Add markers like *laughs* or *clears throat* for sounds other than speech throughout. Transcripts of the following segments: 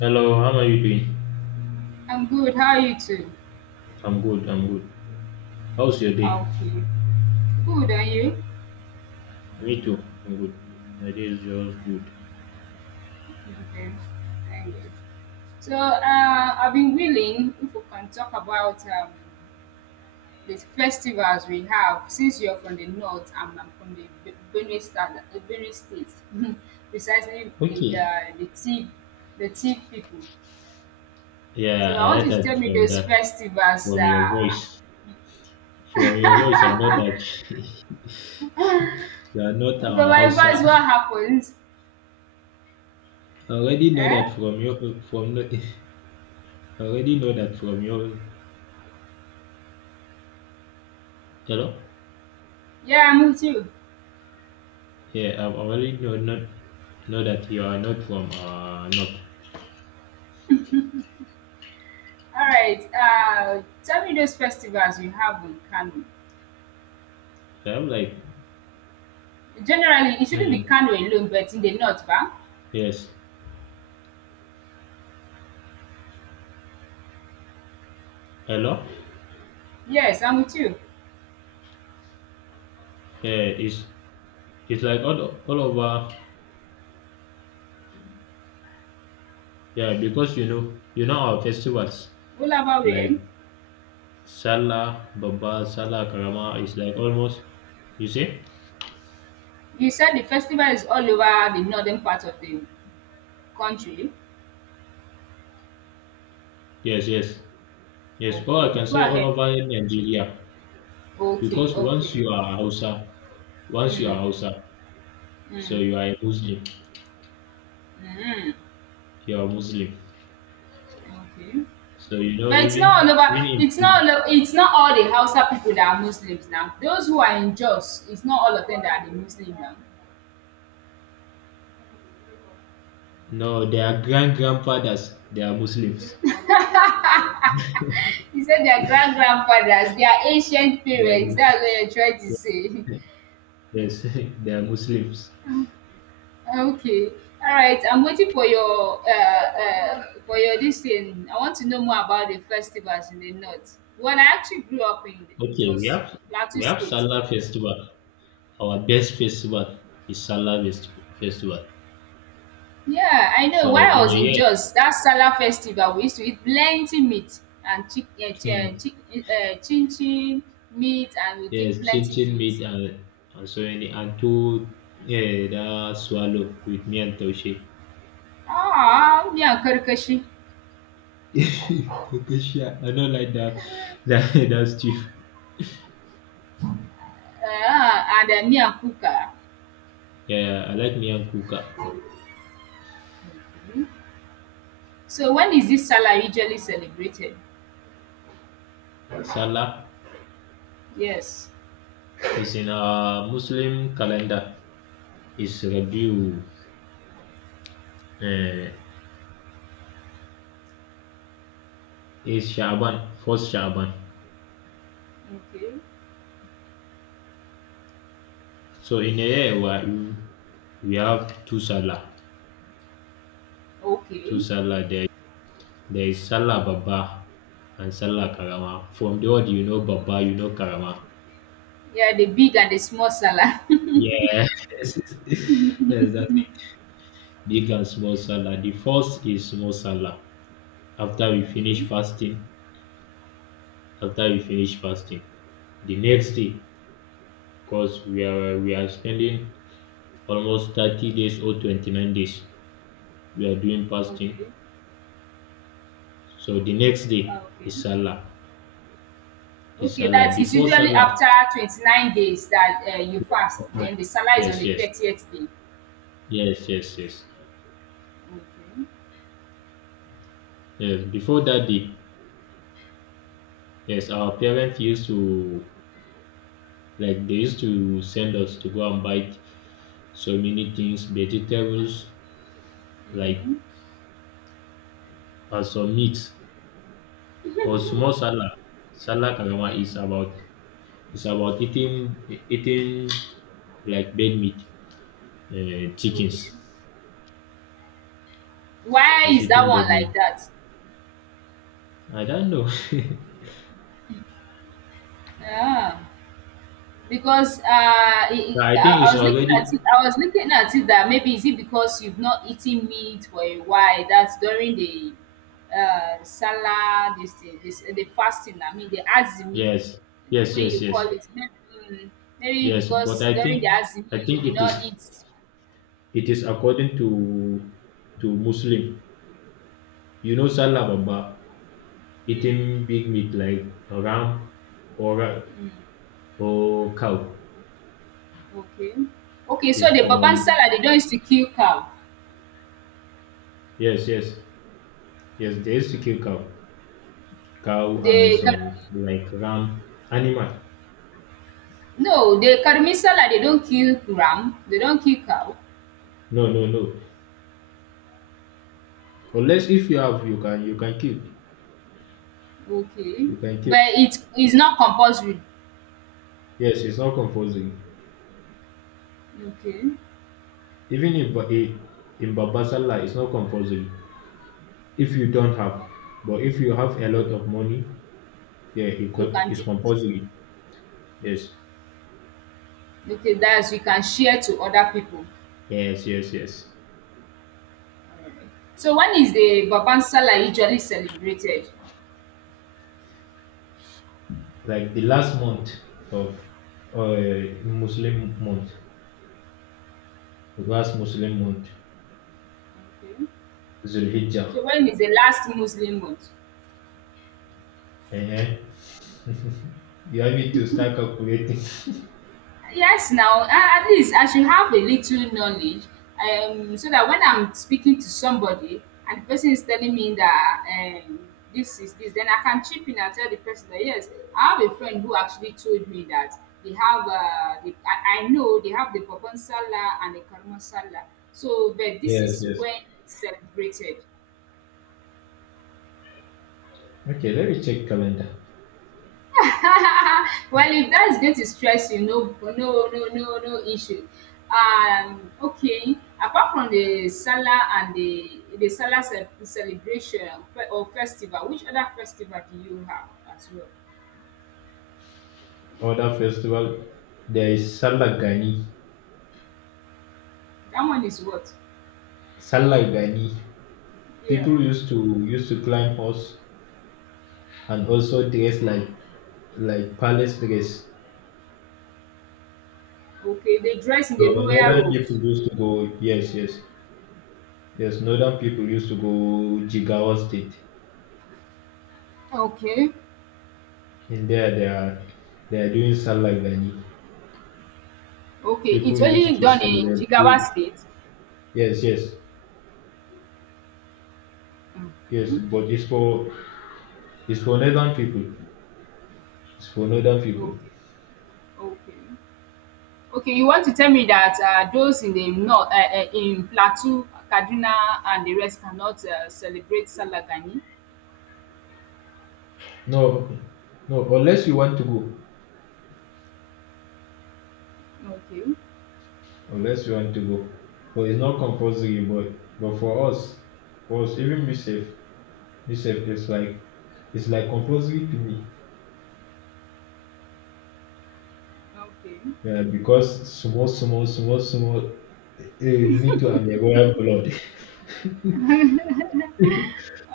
Hello, how are you doing? I'm good. How are you too? I'm good. How's your day? Okay. Good, are you? Me too, I'm good. My day is just good. Okay. Thank you. I've been willing if we can talk about the festivals we have since you're from the north and I'm from the Benue State, Benue State, *laughs* precisely Okay. The Tiv people. So, Yeah, I I want heard you to that tell me those festivals. from your voice. From your voice, I know that *laughs* you are not But our my voice, Hausa. what happens? I already know that Eh? from your from no- *laughs* I already know that from your hello. Yeah, I'm with you. Yeah, I already know that you are not from north. All right. Tell me those festivals you have in Kano. So I'm like, Generally, it shouldn't be hmm, Kano alone, but in the north, ba? yes, hello. Yes, I'm with you. Yeah, is it's like all over. Yeah, because our festivals All over where? like Salah, Baba, Salah, Karama. It's like almost. You see? You said the festival is all over the northern part of the country. Yes, yes, yes. Or I Okay, can go say all ahead. over Nigeria Okay, because okay. Once you are Mm, Hausa, so mm, you are a Muslim. mm, You are Muslim. okay. So you know, But it's not all even over. even It's not. In It's not all the Hausa people that are Muslims now. Those who are in Jos, it's not all of them that are the Muslim now. no, their grand grandfathers, they are Muslims. He said their grand grandfathers, their ancient They are parents. Muslims. That's what you're trying to say. Yes, *laughs* they are Muslims. *laughs* Okay. All right. I'm waiting for your listing. I want to know more about the festivals in the north. Well, I actually grew up in Okay, we Jos, have Plateau State. Salah Festival. Our best festival is Festival. Yeah, I know. So While in I was a in year, Jos, that Salah festival, we used to eat plenty meat and hmm, chin chin meat, and we yes, take plenty chinchin meat drinks. and so many and two yeah, that swallow with me and Taushe. Ah, me and Karkashi, *laughs* Taushe, I don't like that. *laughs* That stuff. And me and Kuka. Yeah, I like me and Kuka. So when is this Salah usually celebrated? Salah Yes. is in our Muslim calendar. It's Rabiu, uh, it's Shaban, first Shaban. Okay. So in here we have two Salah, two Okay. Salah. There there is Salah Baba and Salah Karama. From the word you know Baba, you know Karama. Yeah, the big and the small Salah. *laughs* Yeah, *laughs* yes, that's it. Big and small Salah. The first is small Salah. After we finish fasting, After we finish fasting, the next day, cause we are spending almost 30 days or 29 days. We are doing fasting. Okay. So the next day Okay. is Okay. Salah. It's Okay, Salah. that's it's Before usually Salah, after 29 days that you fast. Then the Salah is yes, on yes, the yes, 30th day. yes, yes, Okay. yes. Before that day, yes, our parents used to, like, they used to send us to go and buy so many things, vegetables, like, Mm-hmm. and some meat. Cause small salad, salad Karama is Mm, about eating like bed meat, chickens. okay. Why It's is that eating one bed like meat. that? I don't know. *laughs* Ah. Because But I think I it's was looking at already it. I was looking at it that maybe is it because you've not eaten meat for a while. That's during the Salah, this, thing, this the fasting. I mean the azimi, yes, the yes, way yes, you yes. call it. Maybe, mm, maybe Yes, but because I during the think azimi I you think did it not eat. Is according to Muslim. You know Salah Baba eating big meat like a ram or a, or cow Okay, okay. So is the baban from Salah they don't used to kill cow. yes, yes, yes, they used to kill cow and They some ca- like ram animal. no, the karmi Salah they don't kill ram. They don't kill cow. No, no, no, unless if you have, you can kill, Okay, you can kill but it is not compulsory. yes, it's not compulsory, Okay. even in in Baba Salah it's not compulsory if you don't have, Alright. but if you have a lot So of money yeah it you can it's give it. compulsory, yes, Okay, that's you can share to other people. yes, yes, yes, Alright. So when is the Babang Sallah usually celebrated? like the last month of Muslim month, the last muslim month Okay. zulhijjah. So when is the last Muslim month? Uh-huh. You have it to start calculating. *laughs* Yes now, a at least I should have a little knowledge, um, so that when I'm speaking to somebody and the person is telling me that, um, this is this, then I can chip in and tell the person that yes, I have a friend who actually told me that they have the I know they have the Bobon Sallah and the Karmon Sallah. So but this Yes, is yes, when it's celebrated. okay, let me check calendar. *laughs* Well, if that is going to stress you, no, no, no, no, no issue. Okay. Apart from the Salah and the Salah celebration or festival, which other festival do you have as well? Other festival, there is Salah Gani. That one is what? Salah Gani. Yeah. People used to climb horse and also dress like palace dress. Okay. They dress in So the royal northern people robes. used to go, yes, yes, yes. Northern people used to go Jigawa State, Okay. and there they are doing Salagani. Okay. People It's used only to done in Jigawa celebrate. State. Yes, yes, yes. Okay. But it's for northern people. It's for northern people. Okay. Okay. Okay, you want to tell me that those in the north, in Plateau, Kaduna, and the rest cannot celebrate Salagani? No, no. Unless you want to go, Okay, unless you want to go, but it's not compulsory. But for us, even myself, it's like compulsory to me. okay. Yeah, because me too, I'm a royal blood.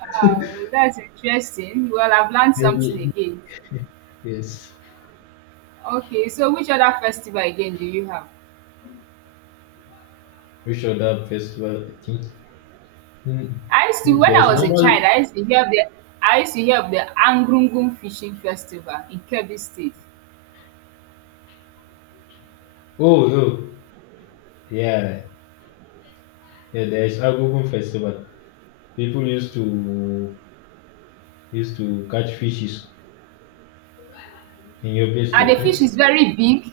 Oh, that's interesting. Well, I've *laughs* learned something Maybe, again. yes, Okay, so which other festival again do you have? we should have festival, I think. Hmm, I used to, when I there's was a normal, child, I used to hear of the Angrungun Fishing Festival in Kebbi State. oh, no, yeah, yeah, there's Agogon festival. People used to, catch fishes in your place, And state, the no? fish is very big.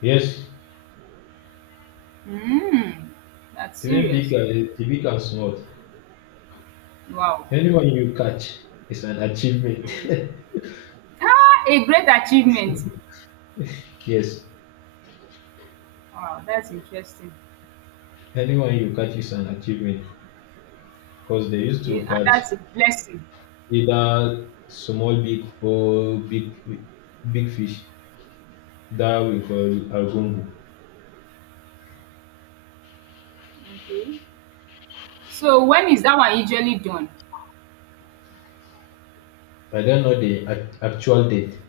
Yes, Mm, that's even big, serious. The big and small. Wow. Anyone you catch is an achievement. Hmm. *laughs* Ah! A great achievement. Yes, Wow, that's interesting. anyone you catch is an achievement. Because they used Okay, to and catch that's a blessing. either small big or big fish that we call argungu. Okay. So when is that one usually done? I don't know the actual date,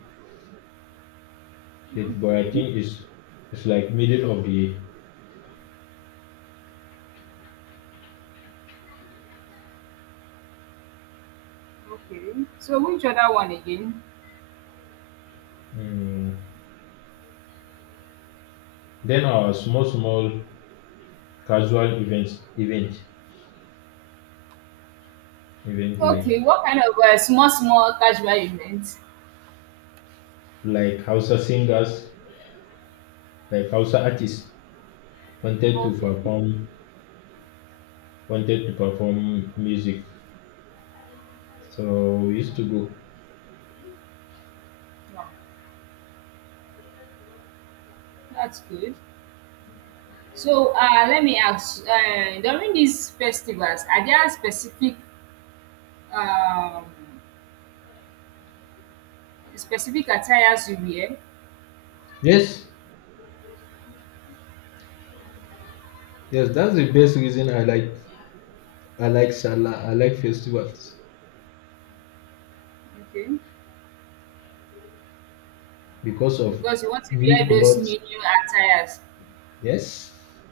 but I Okay, think it's like middle of the. okay. So which other one again? Mm, then our small casual event like Okay, what kind of small small casual event? Hausa singers, like Hausa artists wanted to Okay. perform, music, so we used to go. Wow, that's good. So let me ask, during these festivals, are there specific, um, specific attires you wear? Yes, yes, that's the best reason I like Salah. I like festivals Okay. because of Because you want to new wear those clothes. new new attires. Yes,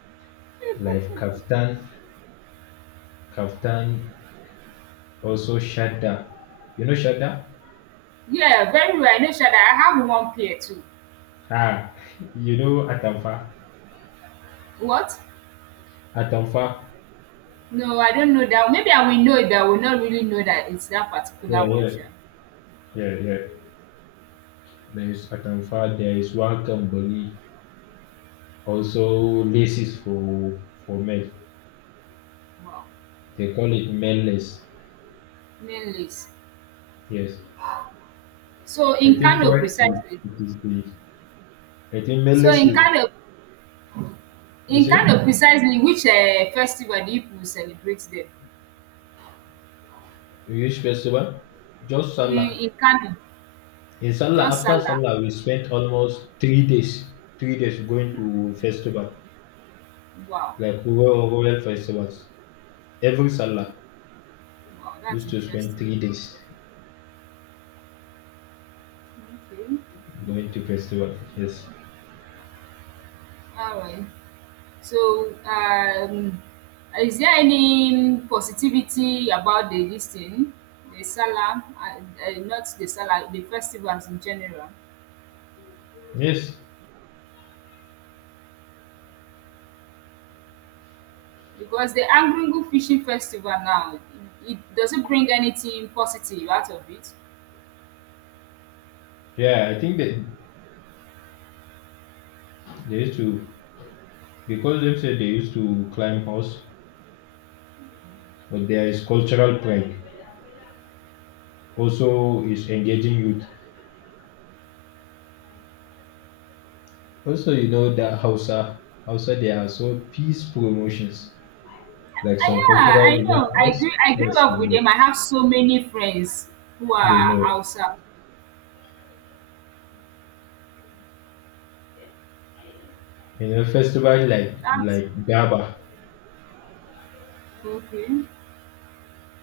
like kaftan, kaftan, also shadda. You know shadda? Yeah, very well. I know Shada. I have one pair too. Ah, *laughs* you know atamfa. What? Atamfa. No, I don't know that. Maybe I will know it, but I will not really know that it's that particular Yeah, one, yeah, Sha. yeah, yeah. There is atamfa. There is Wakamboli. Also laces for men. Wow. They call it menless. Main list. Yes, So I in think Kano currently precisely. It is the. I think So menless is, you in see. Kano precisely, which festival do you people celebrate there? You use festival, just Mm, Salah. in Kano, In Salah, just after Salah. Salah, we spent almost 3 days, going to festival, Wow. like rural festivals. Every Salah Wow, that's used to spend interesting. 3 days Okay. going to festival. Yes, All right. So, is there any positivity about the this thing, the Salah, not the Salah, the festivals in general? yes, Because the Argungu Fishing Festival now, it doesn't bring anything positive out of it. yeah. I think that they used to, because they said they used to climb house, but there is cultural pride. Also, is engaging youth. Also, you know that Uh, Hausa, there are so peace promotions, like some yeah, cultural I know. Events. I grew Yes, they up with know. them. I have so many friends who They are know. outside. In a festival like That's Daba. okay.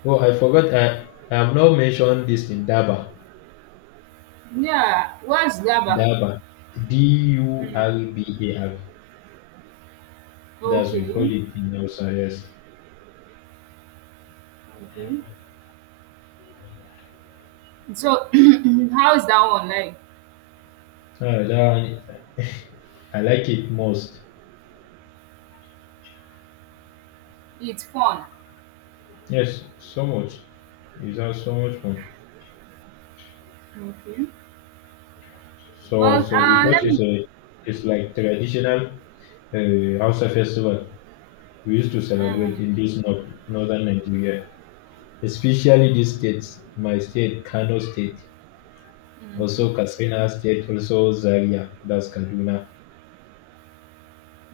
Oh, I forgot. I have not mentioned this in Daba. Yeah, what's Gaba? Daba, D U Mm. R B A R. That's we call Okay. it in Hausa. Yes. Okay. So, *clears throat* how is that one like? Ah, that one, *laughs* I like it most. It's fun. Yes, so much. It's has so much fun. Okay. So Well, because let me. it's a it's like traditional Hausa festival we used to Mm, celebrate in this northern Nigeria, especially these states. My state, Kano State. mhm, Also Katsina State, also Zaria, that's Kaduna.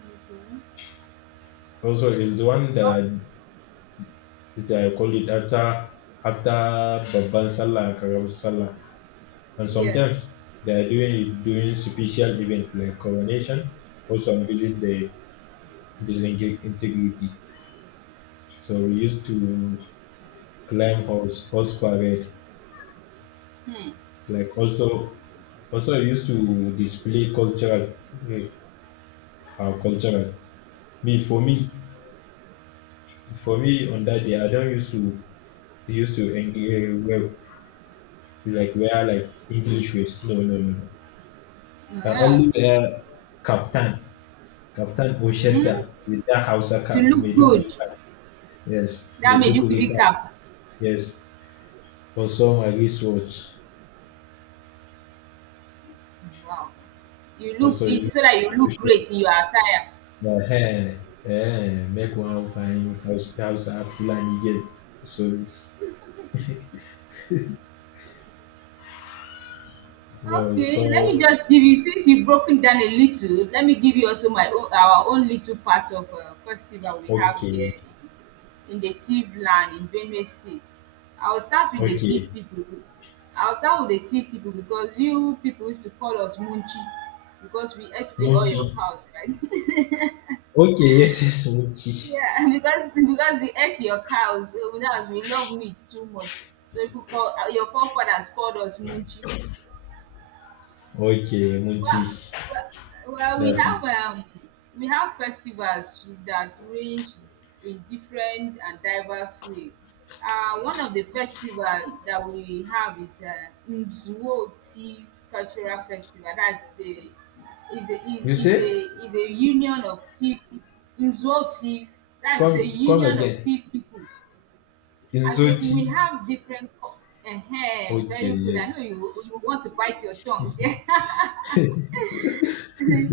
okay. Also is the one Oh, that I call it after Babban Sallah and Karamar Sallah. And yes. sometimes they are doing it during special event like coronation. Also I visit the integrity. So we used to climb horse parade. Hmm. Like also we used to display cultural, uh, our cultural. Me for me for me on that day, I don't used to. We used to wear like English waist. No, no, no, no. I Yeah. only wear kaftan, or Hmm. shetta with that Hausa To cap, look Maiduguri good. cap. Yes, That made you Maiduguri cap. recap. Yes. Also my wristwatch. Wow. Also it used You to look show great in your attire. my hair. Eh, make one fine house Fulani get, so it's- *laughs* no so. Okay, let me just give you since you've broken down a little, let me give you also my own our own little part of festival we have Okay, here in the Tiv land in Benue State. I will start with the Tiv okay, people. I will start with the Tiv people because you people used to call us Munchi because we ate all Munchi. your cows, right? *laughs* Okay, yes, yes, Munchi. Yeah, *laughs* because you ate your cows, so that was we love meat too much. So people call your forefathers called us munchi. Okay, Munchi. Well well well, That's it. We have festivals that range in different and diverse way. One of the festival that we have is Nzuoti Cultural Festival. That's the is a You say, is a union of tea. Nzuoti. That is come a union of again. tea people. As in Inzoti. we have different cul, um, Okay, very good. I yes. know you want to bite your tongue. *laughs* *laughs* *laughs*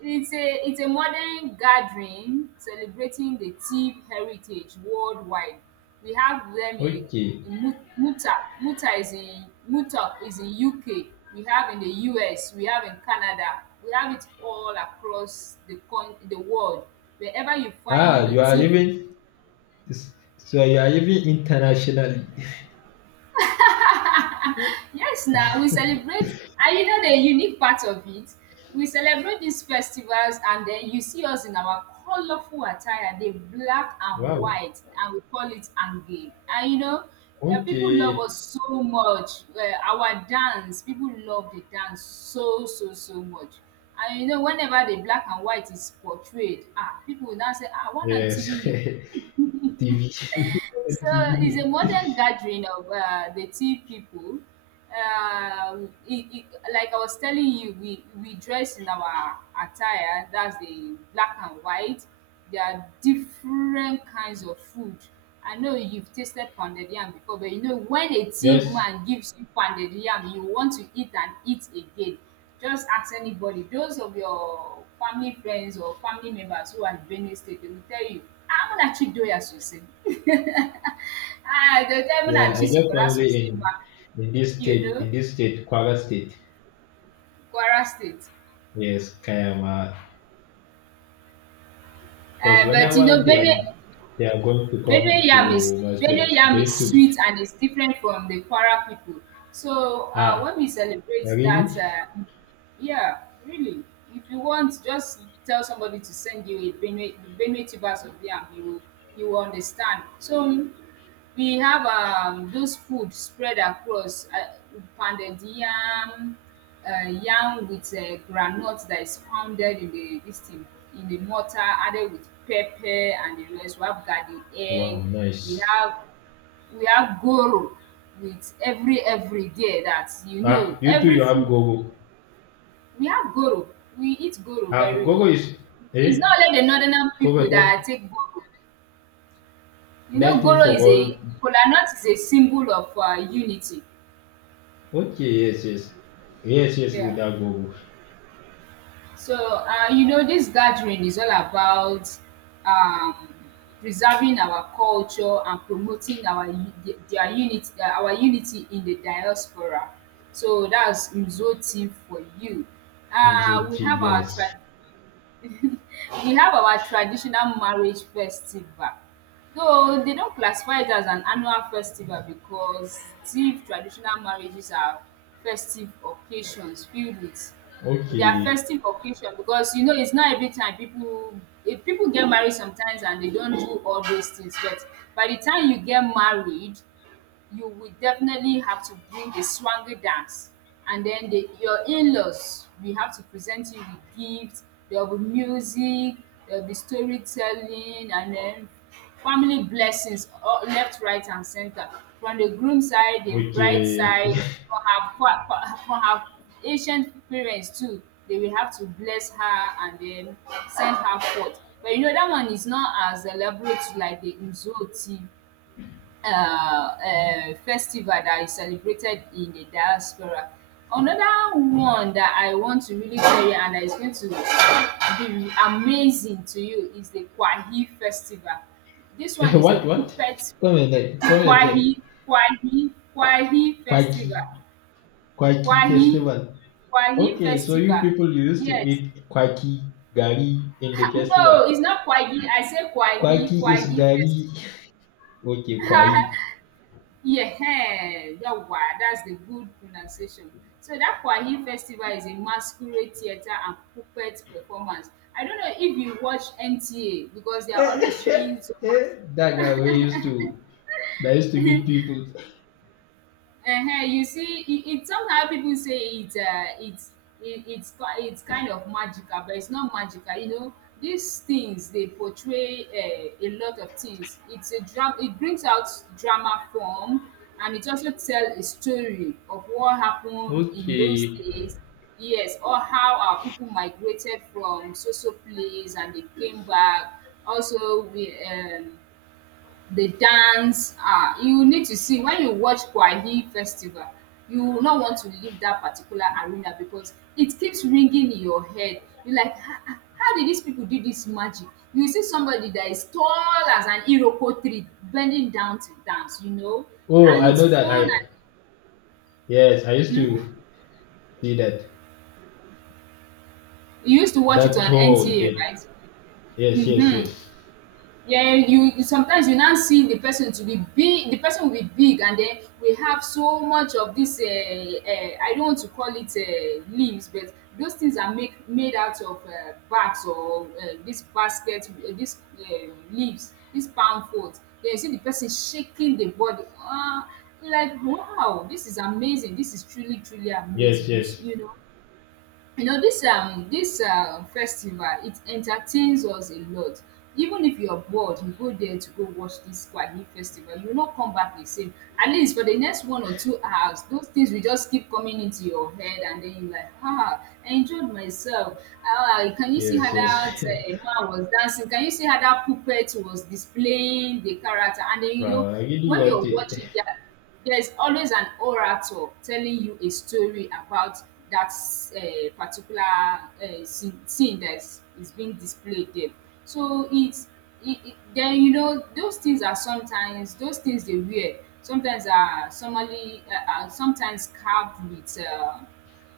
It's a modern gathering celebrating the Tiv heritage worldwide. We have them Okay. in Muta. Muta is in UK. We have in the US. We have in Canada. We have it all across the con the world. Wherever you Ah, find a you are Tiv. even, internationally. *laughs* Yes, now we celebrate, and you know the unique part of it, we celebrate these festivals, and then you see us in our colorful attire, the black and Wow. white, and we call it Ange. And you know, people love Okay. us so much. Our dance, people love the dance so, so, so much. And you know, whenever the black and white is portrayed, ah, people will now say, ah, one want Yes. TV. *laughs* TV. So it's a TV. *laughs* modern gathering of the tea people. Um, it, it, like I was telling you, we dress in our attire, that's the black and white. There are different kinds of food. I know you've tasted pounded yam before, but you know, when a tea Yes. man gives you pounded yam, you want to eat and eat again. Just ask anybody. Those of your family friends or family members who are in Benue State, they will tell you, ah, Muna Chi Doya Sosai. *laughs* Ah, they'll tell you, Muna Yeah, I Chi get Sokora family Sosai. Ma." in this You state, know, Kwara state. Kwara State. Yes, Kayama. Because Uh, but you know, whenever Benue they are going to Benue come yam is. to my state, Benue they yam is used to, sweet and it's different from the Kwara people. So ah, when we celebrate really. that, yeah, really, if you want, just tell somebody to send you a Benue tubers of yam. You will understand. So we have, those food spread across pounded yam, yam with groundnut that is pounded in the this thing in the mortar added with pepper and the rest. We have garden egg. Wow, We nice. have we have goro with every day that you know Ah, you too, every you have food. Gogo. We have goro. We eat goro Ah, very Gogo well. is, It's eh? not only the northern Gogo, people that that take goro. You know, thing goro for is all. a kola nut is a symbol of unity. Okay, yes, yes, yes, yes. We Yeah. have Gogo. So you know, this gathering is all about, um, preserving our culture and promoting our their unity, our unity in the diaspora. So that's Mzo team for you. And So We have our TVS. tribe. We have our traditional marriage festival, though they don't classify it as an annual festival because still traditional marriages are festive occasions filled with— they are Okay, festive occasion because you know it's not every time people if people get married sometimes and they don't do all those things, but by the time you get married you will definitely have to bring the swangy dance, and then your in-laws We have to present you with gifts, there will be music, there will be storytelling, and then family blessings all left, right and center, from the groom side, the bride okay. side, *laughs* from her from her ancient parents too. They will have to bless her and then send her forth, but you know that one is not as elaborate like the nzooti festival that is celebrated in the diaspora. Another one that I want to really tell you and that is going to be amazing to you is the Kwahi festival. This Eh, one is the what what? puppet— Come again. Come again. Kwahi, Kwahi Kwaki festival. Kwaki Kwahi festival. Kwahi Okay, so you festival. people used to Yes. *laughs* eat Kwaki gari in the festival. No, it's not Kwahi. I say Kwaki Kwahi is Kwahi gari. festival. *laughs* Okay, Kwai. *laughs* Yeah, *laughs* yawwa, that's the good pronunciation. So that Kwahi festival is a masquerade theatre and puppet performance. I don't know if you watch NTA because they are always showing some Eh, mas— that guy we used to, That used to beat people. You see it somehow people say it's it it's ki it's kind of magical, but it's not magical, you know, these things, they portray a lot of things. It's a dra— it brings out drama form, and it also tell a story of what happened in those Okay. days, yes, or how our people migrated from so so place and they came back. Also we they dance. Ah, you need to see, when you watch Kwahi festival, you will not want to leave that particular arena because it keeps ringing in your head. You're like, "Ah, ah, how did these people do this magic? You see somebody that is tall as an iroko tree bending down to dance, you know, Oh, and I it's know that. fun." I yes, I used And, to see that. you used to watch it That on tall. NTA, Did. right? Yes, yes, yes, Yeah, you sometimes you now see the person to be big, the person will be big, and then we have so much of this I don't want to call it leaves, but those things are make— made out of bags or this basket, this leaves, this palm fruit. Then you see the person shaking the body. Ah, like wow, this is amazing, this is truly truly yes, amazing. You yes, you know, you know, this this festival, it entertains us a lot. Even if you're bored, you go there to go watch this Kwali festival, you will not come back the same. At least for the next 1 or 2 hours those things will just keep coming into your head, and then you're like, ah, I enjoyed myself. Ah, can you see yes, how that yes. Man was dancing? Can you see how that puppet was displaying the character? And then *laughs* you know, Wow, I really when want you're it. watching that, there is always an orator telling you a story about that particular scene that is being displayed there. So it's— then you know those things are sometimes— those things they wear sometimes are somebody are sometimes carved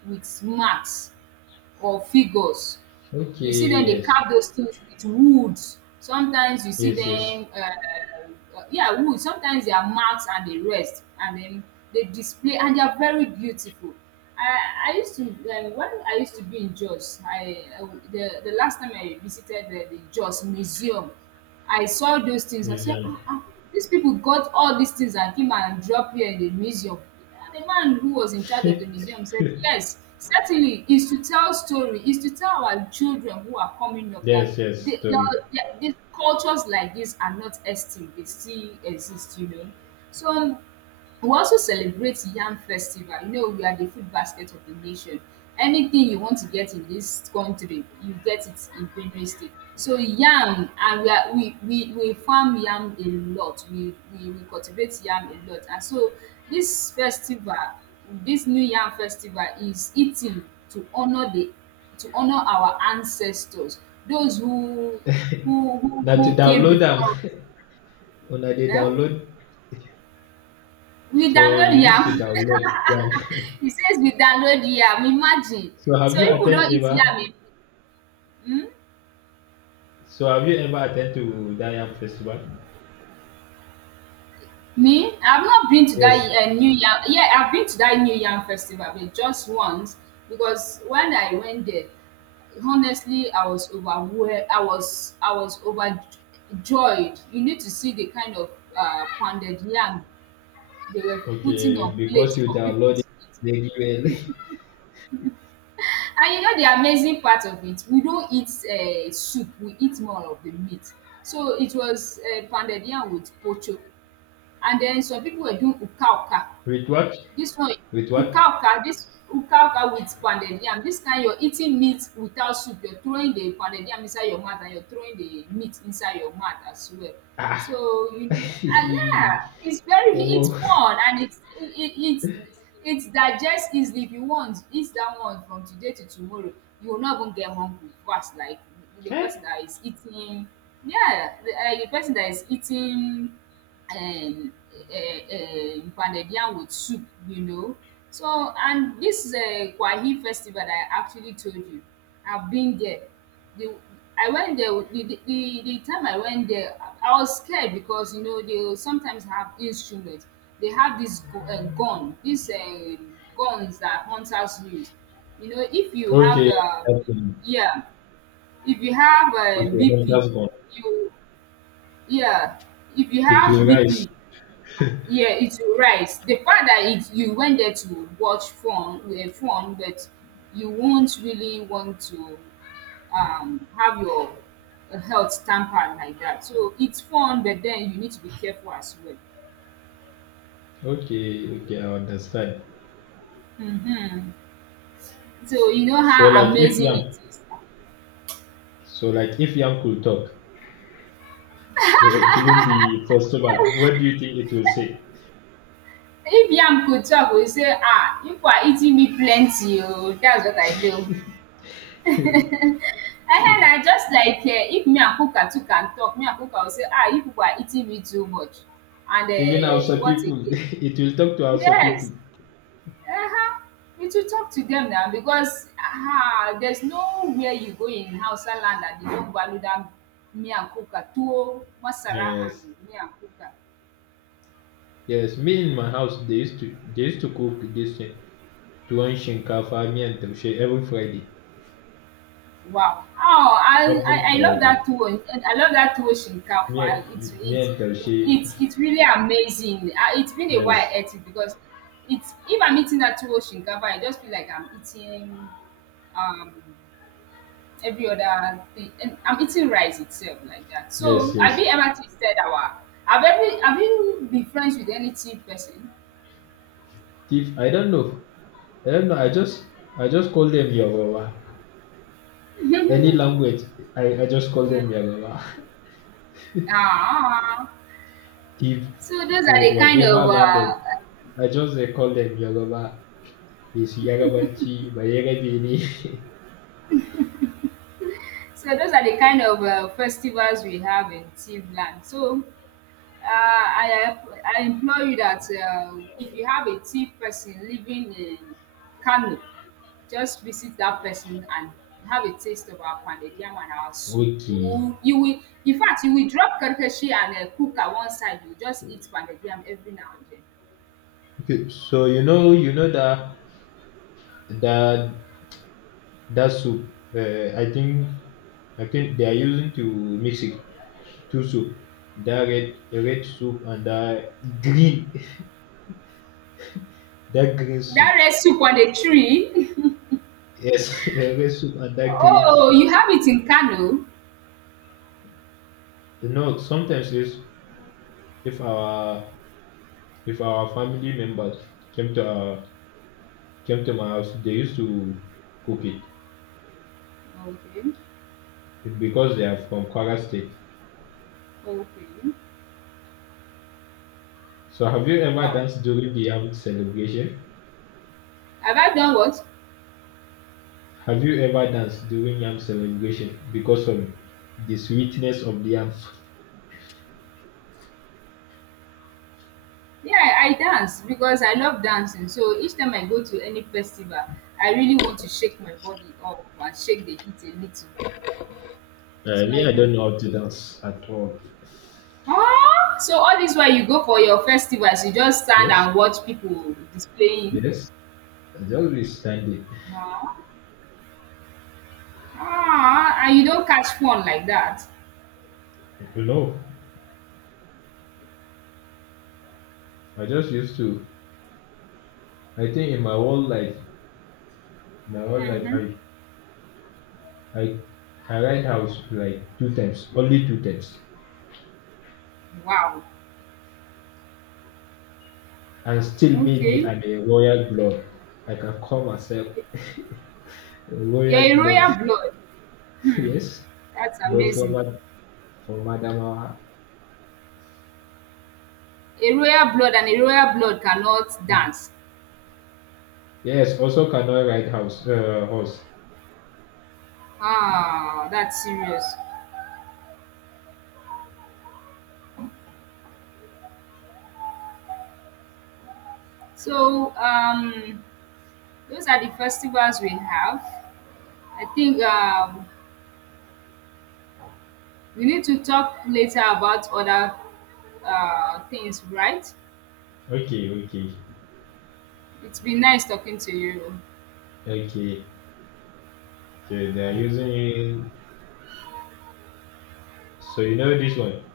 with marks or figures. You see them. Okay, They yes, carve those things with wood. Sometimes you see yes, yes. dem yeah, wood, sometimes they are marks, and they rest and then they display, and they are very beautiful. I used to when I used to be in Jos, I the last time I visited the Jos museum, I saw those things. I said, Museum. Dis pipu got all these things and came and drop here in the museum. The man who was in charge of the *laughs* museum said, "Yes, certainly is to tell story, is to tell our children who are coming up that Yes, yes. the, the, Story. the cultures like this are not extinct, they still exist, you know." So we also celebrate Yam Festival. You know, we are the food basket of the nation. Anything you want to get in this country, you get it in Benue State. So yam, and we are— we farm yam a lot. We cultivate yam a lot. And so this festival, this new yam festival is eating to honor the— to honor our ancestors, those who who who Now to who came download before them. us. *laughs* When I did *laughs* Eh? download, We so download you used to yam. download them. He says we download yam, imagine. *laughs* So have So you people attend don't eat ever? yam in— hmm? So have you ever attend to Diam Festival? Me? I've not been to that Yes. New yam. Yeah, I've been to that new yam festival, but just once. Because when I went there, honestly, I was overwhelmed. I was overjoyed. You need to see the kind of pounded yam they were putting on Okay, because plates you for people downloaded to eat. the email. *laughs* And you know the amazing part of it, we don't eat soup, we eat more of the meat. So it was pounded yam with pocho, and then some people were doing ukha With what? this one, With what? ukaka. This ukaka with pounded yam, this kind, you're eating meat without soup, you're throwing the pounded yam inside your mouth and you're throwing the meat inside your mouth as well. Ah. So you know, *laughs* ah, yeah, it's very— it's Oh. fun, and it's— it's digest easily. If you want eat that one from today to tomorrow, you will not even get hungry fast like the Okay. person that is eating— yeah, the person that is eating um um pounded yam with soup, you know. So and this kwahi festival that I actually told you, I've been there. The— I went there with— the time I went there, I was scared because you know they will sometimes have instruments. They have this gu gun, these guns that hunters use. You know, if you have Okay. Okay. yeah, if you have Okay, well, BP, that's gone. you— yeah, if you It will have rise. BP, yeah, it will rise. The fact that— it, you went there to watch fun, eh, fun, but you won't really want to, have your health tampered like that. So, it's fun, but then you need to be careful as well. Okay. Okay. I understand. So, you know So how like if amazing Yang, it is. Could talk, so during the festival, what do you think it will say? If yam could talk, will say, "Ah, if you people are eating me plenty oh, that's what I do." *laughs* And then I just like, eh, if me and kuka too can talk, me and kuka will say, "Ah, if you people are eating me too much." And Even eh, Hausa what people, *laughs* again? it will talk to Hausa Yes, people. uh huh. You should talk to them now because there's nowhere you go in Hausa land that they don't value that miyan kuka, tuwo, masara Yes. and miyan kuka. Yes, me in my house they used to cook this thing. Tuwon shinkafa, miyan taushe every Friday. Wow! Oh, Every I love Friday. that tuwo and I love that tuwo Miyan, shinkafa. Taushe. It's really amazing. Ah, it's been a while Yes, I ate it because it's— if I'm eating that tuwo shinkafa, I just feel like I'm eating um every other thing and I'm eating rice itself like that. yes, So have yes. you ever tasted our— have every— have you been friends with any cheap person? Thief, I don't know. I just, call them Yoruba. Any language, I just call them Yoruba. Ah, *laughs* Thief, so those are the kind whatever of language, I just they call them Yoruba. It's Yorubanchi, Bayerabe ne. *laughs* so those are the kind of festivals we have in Tiv land. So Uh, I I implore you that if you have a thief person living in Kano, just visit that person and have a taste of our pounded yam and our soup. Okay. In fact, you will drop karkashi and cook at one side. You just eat pounded yam every now and then. Okay. So that that that soup. I think they are using to mix it two soup. That red soup and that green. *laughs* That green That soup. red soup on the tree. *laughs* Yes, *laughs* a red soup and that green Oh, soup. you have it in Kano. No, sometimes this, if our family members came to our, came to my house, they used to cook it Okay, because they are from Kwara State. okay. So have you ever Wow. danced during the Yam celebration? Have I done what? Have you ever danced during Yam celebration because of the sweetness of the yam? Yeah, I dance because I love dancing. So each time I go to any festival, I really want to shake my body up and shake the heat a little. So Me, I I do. don't know how to dance at all. Oh, so all this while you go for your festivals, you just stand Yes, and watch people displaying. yes. I just be standing. Ah, ah, and you don't catch fun like that. No, I just used to. I think in my whole life, my whole life, Mm-hmm. I, I, I rent house like 2 times, Wow. and still maybe Okay. I'm a royal blood. I can call myself *laughs* a You're royal a blood. royal blood. *laughs* Hmm. Yes, That's but amazing. For madam, A royal blood and a royal blood cannot dance. yes, also cannot ride house, horse. Ah, that's serious. So those are the festivals we have. I think we need to talk later about other things, right? Okay, okay, It's been nice talking to you. okay. Okay, they're using. So you know this one.